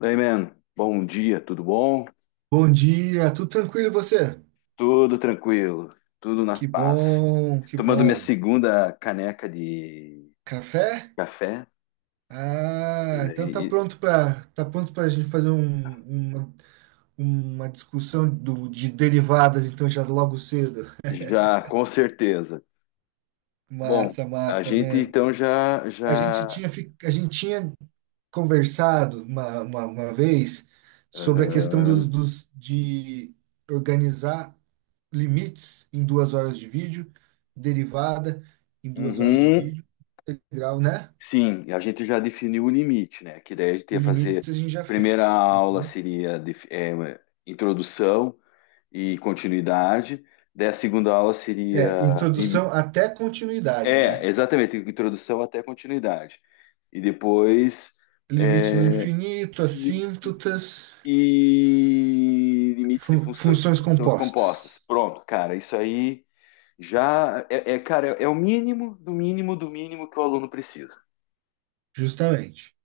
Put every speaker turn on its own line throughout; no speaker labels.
Daí, man, bom dia, tudo bom?
Bom dia, tudo tranquilo e você?
Tudo tranquilo, tudo na
Que
paz.
bom, que
Tomando minha
bom.
segunda caneca de
Café?
café, e
Ah, então tá
daí
pronto para tá pronto para a gente fazer uma, uma discussão de derivadas, então já logo cedo.
já com certeza. Bom,
Massa,
a
massa,
gente
man.
então já,
A gente
já,
tinha, fi- a gente tinha conversado uma vez sobre a questão dos,
aham,
dos- de organizar limites em 2 horas de vídeo, derivada em 2 horas de
uhum,
vídeo, integral, né?
sim, a gente já definiu o limite, né? Que daí a gente
O
ia fazer,
limite a gente já
primeira
fez.
aula
Uhum.
seria, introdução e continuidade, daí a segunda aula
É,
seria
introdução até continuidade,
é,
né?
exatamente, introdução até continuidade. E depois
Limites no
é,
infinito, assíntotas,
e limites de
fun-
funções
funções
compostas.
compostas.
Pronto, cara, isso aí já é, cara, é o mínimo do mínimo do mínimo que o aluno precisa.
Justamente.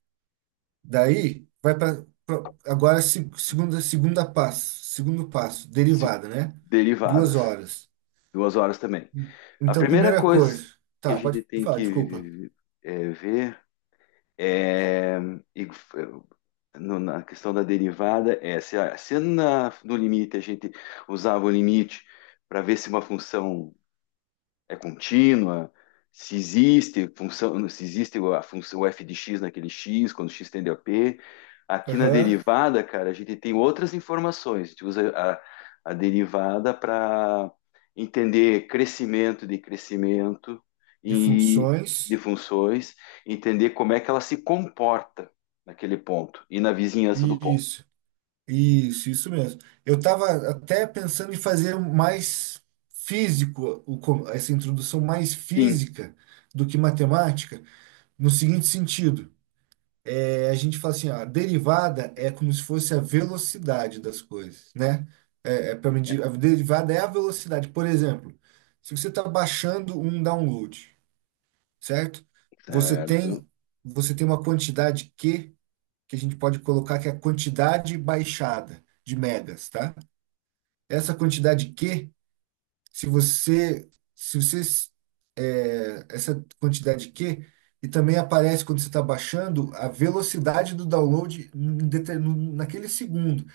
Daí, vai para agora segundo passo,
Se-
derivada, né? Duas
Derivadas,
horas.
duas horas também. A
Então,
primeira
primeira
coisa
coisa,
que a
tá, pode
gente tem
falar, desculpa.
que ver é, e é, na questão da derivada, é se, se na, no limite a gente usava o limite para ver se uma função é contínua, se existe função, se existe a função f de x naquele x, quando x tende a p. Aqui na
Aham,
derivada, cara, a gente tem outras informações. A gente usa a derivada para entender crescimento de crescimento
de
e de
funções.
funções, entender como é que ela se comporta naquele ponto e na vizinhança do
E
ponto.
isso. Isso mesmo. Eu estava até pensando em fazer um mais físico, essa introdução mais
Sim,
física do que matemática, no seguinte sentido. É, a gente fala assim, ó, a derivada é como se fosse a velocidade das coisas, né? É, para
é,
medir, a derivada é a velocidade. Por exemplo, se você está baixando um download, certo? Você
certo.
tem, você tem uma quantidade Q, que a gente pode colocar que é a quantidade baixada de megas, tá? Essa quantidade Q, se você, se você, é, essa quantidade Q, e também aparece quando você está baixando a velocidade do download naquele segundo.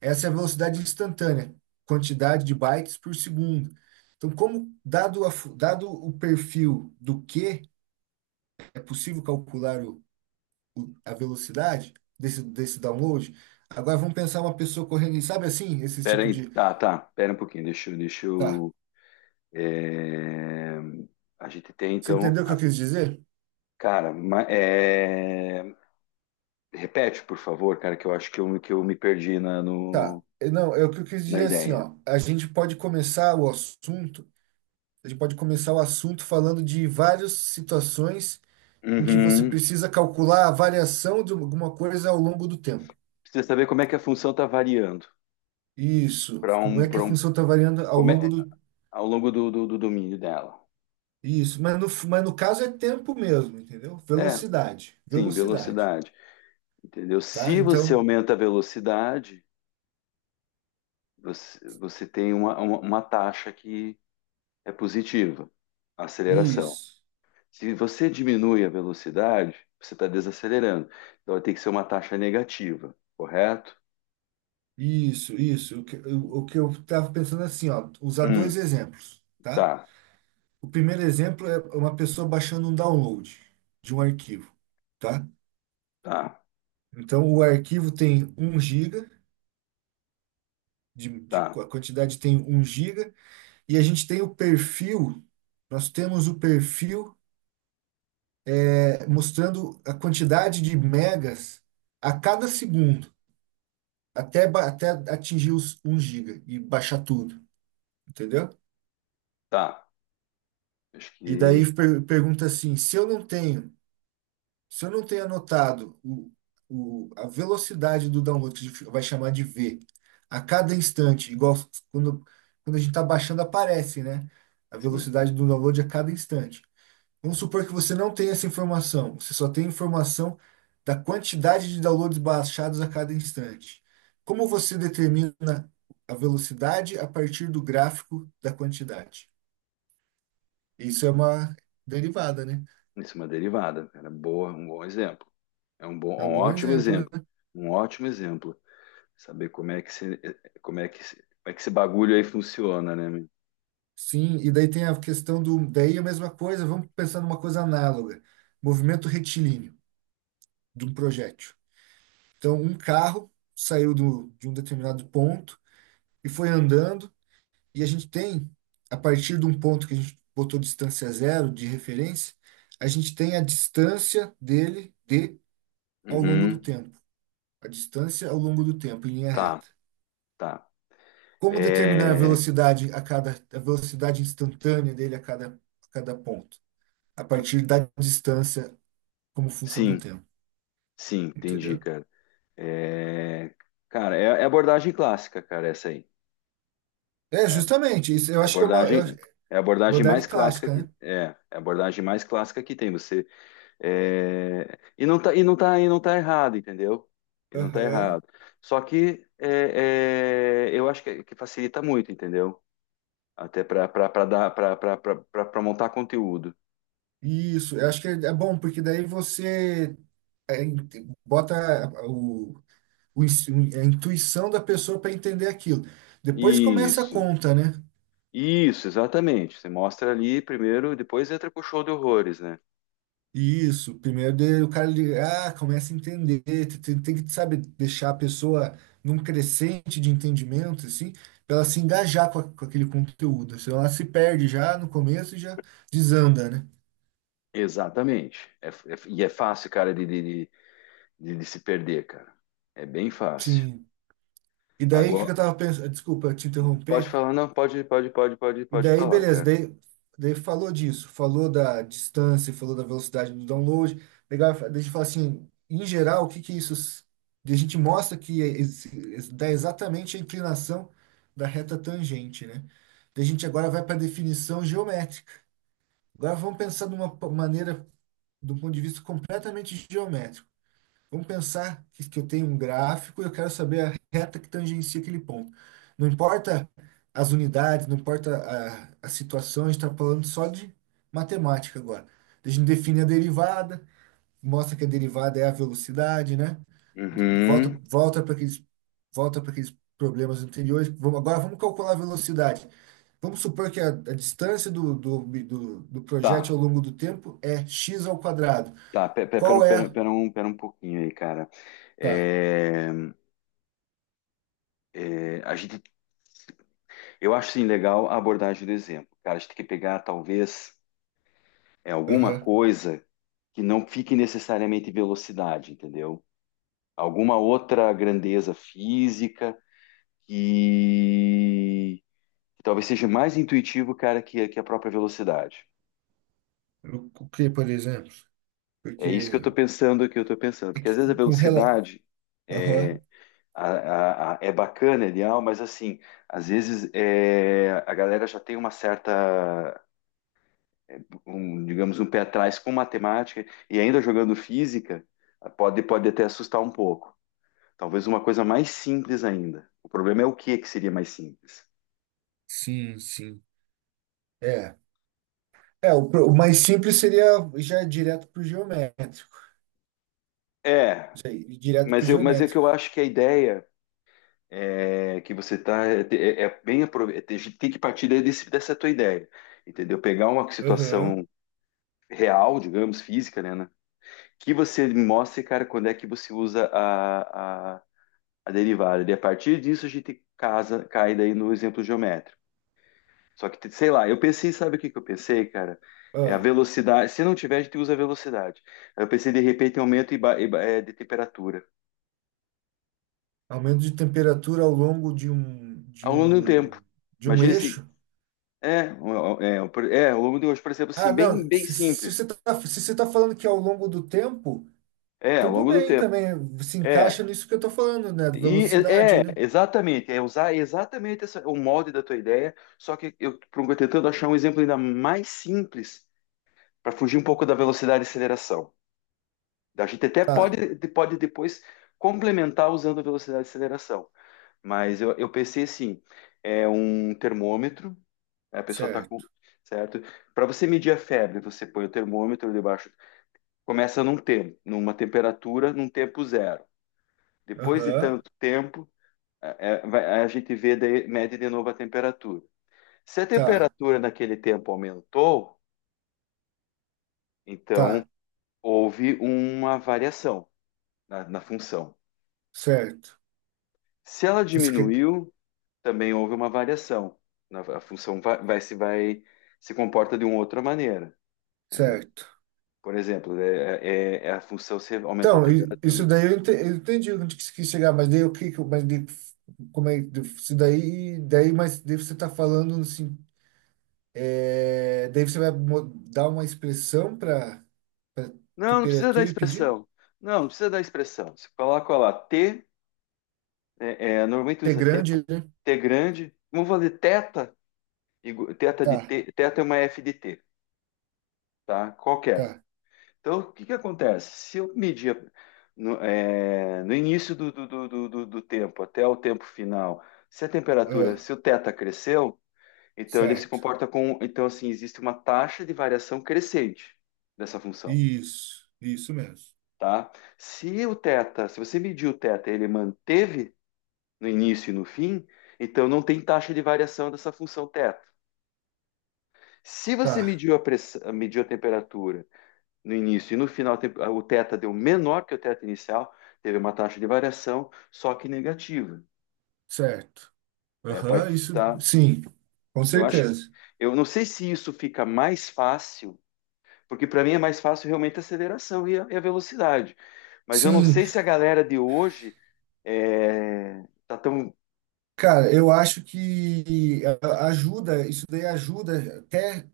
Essa é a velocidade instantânea, quantidade de bytes por segundo. Então, como dado, dado o perfil do Q, é possível calcular a velocidade desse download? Agora vamos pensar uma pessoa correndo, e sabe assim, esse
Pera
tipo
aí,
de.
tá, pera um pouquinho, deixa eu, deixa
Tá.
eu, é, a gente tem
Você
então,
entendeu o que eu
a-
quis dizer?
cara, ma- é, repete, por favor, cara, que eu acho que eu me perdi na,
Tá.
no,
Não, é o que eu quis
na
dizer assim,
ideia.
ó. A gente pode começar o assunto, a gente pode começar o assunto falando de várias situações em que você
Uhum.
precisa calcular a variação de alguma coisa ao longo do tempo.
Precisa saber como é que a função está variando
Isso.
para
Como
um,
é que a
para um,
função está variando ao
como
longo
é,
do.
ao longo do, do domínio dela.
Isso. Mas no caso é tempo mesmo, entendeu?
É,
Velocidade.
sim,
Velocidade.
velocidade. Entendeu?
Tá?
Se você
Então,
aumenta a velocidade, você tem uma taxa que é positiva, a aceleração.
isso.
Se você diminui a velocidade, você está desacelerando. Então vai ter que ser uma taxa negativa, correto?
Isso, isso. O que eu estava pensando assim, ó. Usar
Hum,
dois exemplos, tá?
tá,
O primeiro exemplo é uma pessoa baixando um download de um arquivo, tá?
tá,
Então, o arquivo tem um giga,
tá,
a quantidade tem um giga, e a gente tem o perfil, nós temos o perfil mostrando a quantidade de megas a cada segundo, até atingir os um giga e baixar tudo, entendeu?
tá. Acho
E
que,
daí pergunta assim, se eu não tenho anotado a velocidade do download, que a gente vai chamar de V, a cada instante, igual quando, quando a gente está baixando, aparece, né? A
sim,
velocidade do download a cada instante. Vamos supor que você não tem essa informação, você só tem informação da quantidade de downloads baixados a cada instante. Como você determina a velocidade a partir do gráfico da quantidade? Isso é uma derivada, né?
isso é uma derivada, cara. Boa, um bom exemplo. É um bom,
É um
um
bom
ótimo
exemplo, né?
exemplo. Um ótimo exemplo. Saber como é que se, como é que esse bagulho aí funciona, né, meu?
Sim, e daí tem a questão do. Daí a mesma coisa, vamos pensar numa coisa análoga: movimento retilíneo de um projétil. Então, um carro saiu de um determinado ponto e foi andando, e a gente tem, a partir de um ponto que a gente botou distância zero de referência, a gente tem a distância dele de ao longo do
Uhum,
tempo. A distância ao longo do tempo, em linha reta.
tá, tá.
Como determinar
É,
a velocidade instantânea dele a cada ponto? A partir da distância como função do
sim,
tempo,
sim, entendi,
entendeu?
cara. É, cara, é abordagem clássica, cara, essa aí,
É,
né?
justamente, isso eu
É
acho que é uma eu,
abordagem, é a abordagem mais
modalidade
clássica
clássica, né?
é a abordagem mais clássica que tem. Você é, e não tá errado, entendeu? E não tá
Aham.
errado. Só que eu acho que facilita muito, entendeu? Até para dar para montar conteúdo.
Isso, eu acho que é bom, porque daí você é, in- bota o, o, ins- a intuição da pessoa para entender aquilo. Depois começa a
Isso,
conta, né?
isso, exatamente. Você mostra ali primeiro, depois entra com o show de horrores, né?
Isso, primeiro o cara ele, começa a entender, tem, que, sabe, deixar a pessoa num crescente de entendimento, assim, para ela se engajar com aquele conteúdo. Senão ela se perde já no começo e já desanda, né?
Exatamente. É fácil, cara, de se perder, cara. É bem fácil.
Sim. E daí o que
Agora,
que eu tava pensando? Desculpa te
pode
interromper.
falar, não,
E
pode
daí,
falar,
beleza,
cara.
daí falou disso, falou da distância, falou da velocidade do download. Legal, daí a gente fala assim, em geral, o que que isso. Daí a gente mostra que dá exatamente a inclinação da reta tangente, né? Daí a gente agora vai para a definição geométrica. Agora vamos pensar de uma maneira, de um ponto de vista completamente geométrico. Vamos pensar que eu tenho um gráfico e eu quero saber a reta que tangencia aquele ponto. Não importa as unidades, não importa a situação, a gente está falando só de matemática agora. A gente define a derivada, mostra que a derivada é a velocidade, né? Do- do- volta
Uhum.
volta para aqueles, volta para aqueles problemas anteriores. Agora vamos calcular a velocidade. Vamos supor que a distância do
Tá,
projétil ao longo do tempo é x ao quadrado.
Pera,
Qual
pera,
é?
pera um pouquinho aí, cara.
Tá.
É, a gente, eu acho, sim, legal a abordagem do exemplo. Cara, a gente tem que pegar, talvez, é, alguma coisa que não fique necessariamente em velocidade, entendeu? Alguma outra grandeza física, que, que talvez seja mais intuitivo, cara, que a própria velocidade.
O que, por exemplo?
É
Porque
isso que eu estou pensando,
é
porque às
que
vezes
com,
a
com rela.
velocidade
Aham,
é, a- é bacana, é ideal, mas assim, às vezes é, a galera já tem uma certa, é, um, digamos, um pé atrás com matemática e ainda jogando física, pode até assustar um pouco. Talvez uma coisa mais simples ainda. O problema é o que que seria mais simples.
sim, sim. É. É, o mais simples seria já direto para o geométrico.
É,
Isso aí, ir direto para o
mas é que eu
geométrico.
acho que a ideia é, que você tá é, é bem tem que partir desse, dessa tua ideia, entendeu? Pegar uma
Aham.
situação real, digamos, física, né? Que você mostre, cara, quando é que você usa a derivada. E a partir disso a gente casa, cai daí no exemplo geométrico. Só que, sei lá, eu pensei, sabe o que que eu pensei, cara? É a
Ah,
velocidade. Se não tiver, a gente usa a velocidade. Eu pensei, de repente, em aumento de temperatura
aumento de temperatura ao longo de um, de
ao longo do tempo.
um, de um
Imagina se
eixo.
é, ao longo de hoje, por exemplo,
Ah,
assim,
não.
bem
Se, se se você
simples.
está se você tá falando que ao longo do tempo,
É, ao
tudo
longo do
bem
tempo.
também. Se
É,
encaixa nisso que eu estou falando, né? Velocidade,
é,
né?
exatamente, é usar exatamente o molde da tua ideia, só que eu tô tentando achar um exemplo ainda mais simples para fugir um pouco da velocidade e aceleração. A gente até
Tá,
pode, pode depois complementar usando a velocidade e aceleração, mas eu pensei assim, é um termômetro, né, a pessoa está com,
certo.
certo? Para você medir a febre, você põe o termômetro debaixo, começa num tempo, numa temperatura, num tempo zero. Depois de
Aham,
tanto tempo, a gente vê, mede de novo a temperatura. Se a
tá,
temperatura naquele tempo aumentou, então
tá,
houve uma variação na função.
certo.
Se ela
Você quer.
diminuiu, também houve uma variação. A função vai, vai se comporta de uma outra maneira.
Certo.
Por exemplo, é a função, se aumentou a
Então, isso
temperatura.
daí eu entendi onde que você quis chegar, mas daí o que que eu- mas daí, isso mas daí você está falando assim, daí você vai dar uma expressão para
Não, não precisa da
temperatura e pedir?
expressão. Não, não precisa da expressão. Você coloca lá T. É, é, normalmente
T
usa T,
grande, né?
T grande. Vamos fazer teta, teta
Tá,
de T, teta é uma F de T, tá? Qualquer.
tá.
Então, o que que acontece? Se eu medir no, é, no início do tempo até o tempo final, se a temperatura,
Ah,
se o teta cresceu, então ele se
certo.
comporta com, então assim, existe uma taxa de variação crescente dessa função,
Isso mesmo.
tá? Se o teta, se você mediu o teta, e ele manteve no início e no fim, então não tem taxa de variação dessa função teta. Se você
Tá,
mediu a pressão, mediu a temperatura no início e no final, o teta deu menor que o teta inicial, teve uma taxa de variação, só que negativa.
certo.
Né? A
Aham,
partir
isso,
da,
sim, com
eu acho,
certeza.
eu não sei se isso fica mais fácil, porque para mim é mais fácil realmente a aceleração e a velocidade. Mas eu não
Sim,
sei se a galera de hoje é, tá tão,
cara, eu acho que ajuda, isso daí ajuda até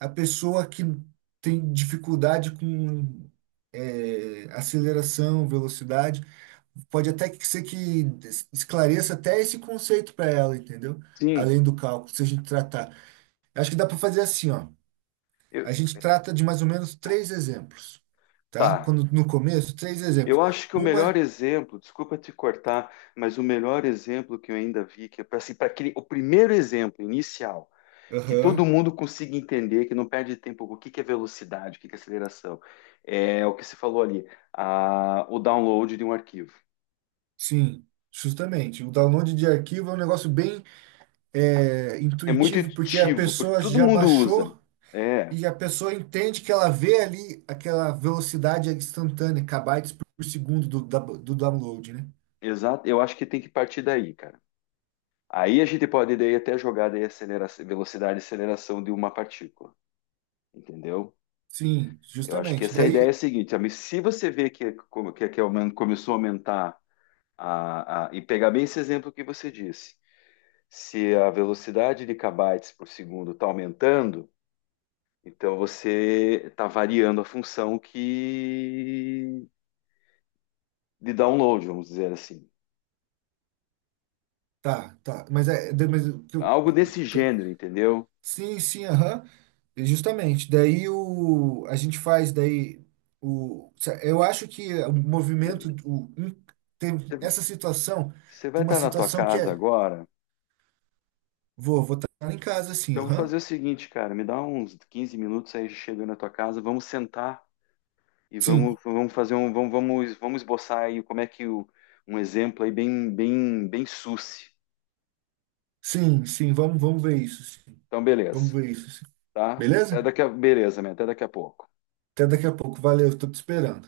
a pessoa que tem dificuldade com aceleração, velocidade. Pode até que ser que esclareça até esse conceito para ela, entendeu?
sim,
Além do cálculo, se a gente tratar. Acho que dá para fazer assim, ó.
eu-
A gente trata de mais ou menos três exemplos, tá?
tá.
Quando no começo, três exemplos.
Eu acho que o melhor
Uma,
exemplo, desculpa te cortar, mas o melhor exemplo que eu ainda vi, que é para assim, pra o primeiro exemplo inicial, que todo
aham,
mundo consiga entender, que não perde tempo, o que que é velocidade, o que que é aceleração, é o que se falou ali, o download de um arquivo.
sim, justamente. O download de arquivo é um negócio bem
É muito
intuitivo, porque a
intuitivo, porque
pessoa
todo
já
mundo usa.
baixou
É,
e a pessoa entende que ela vê ali aquela velocidade instantânea, kbytes por segundo do download, né?
exato. Eu acho que tem que partir daí, cara. Aí a gente pode daí até jogar daí aceleração, velocidade e aceleração de uma partícula, entendeu?
Sim,
Eu acho que
justamente.
essa é a ideia
Daí,
seguinte, amigo, se você vê que, que começou a aumentar e pegar bem esse exemplo que você disse, se a velocidade de kbytes por segundo está aumentando, então você está variando a função que de download, vamos dizer assim,
tá, tá. Mas é. Mas, o que eu-
algo desse
te-
gênero, entendeu?
sim, sim, aham. Justamente. Daí a gente faz daí o. Eu acho que o movimento. Tem
Você
essa situação.
você vai
Tem uma
estar na tua
situação que
casa
é.
agora,
Vou estar em casa, assim,
então eu vou
aham.
fazer o seguinte, cara, me dá uns 15 minutos aí, chego na tua casa, vamos sentar. E
Sim.
vamos, vamos fazer um, vamos, vamos, vamos esboçar aí como é que o, um exemplo aí bem suce.
Sim, sim, vamos ver isso, sim.
Então,
Vamos
beleza,
ver isso, sim.
tá? Até
Beleza?
daqui a, beleza, man, até daqui a pouco.
Até daqui a pouco. Valeu, estou te esperando.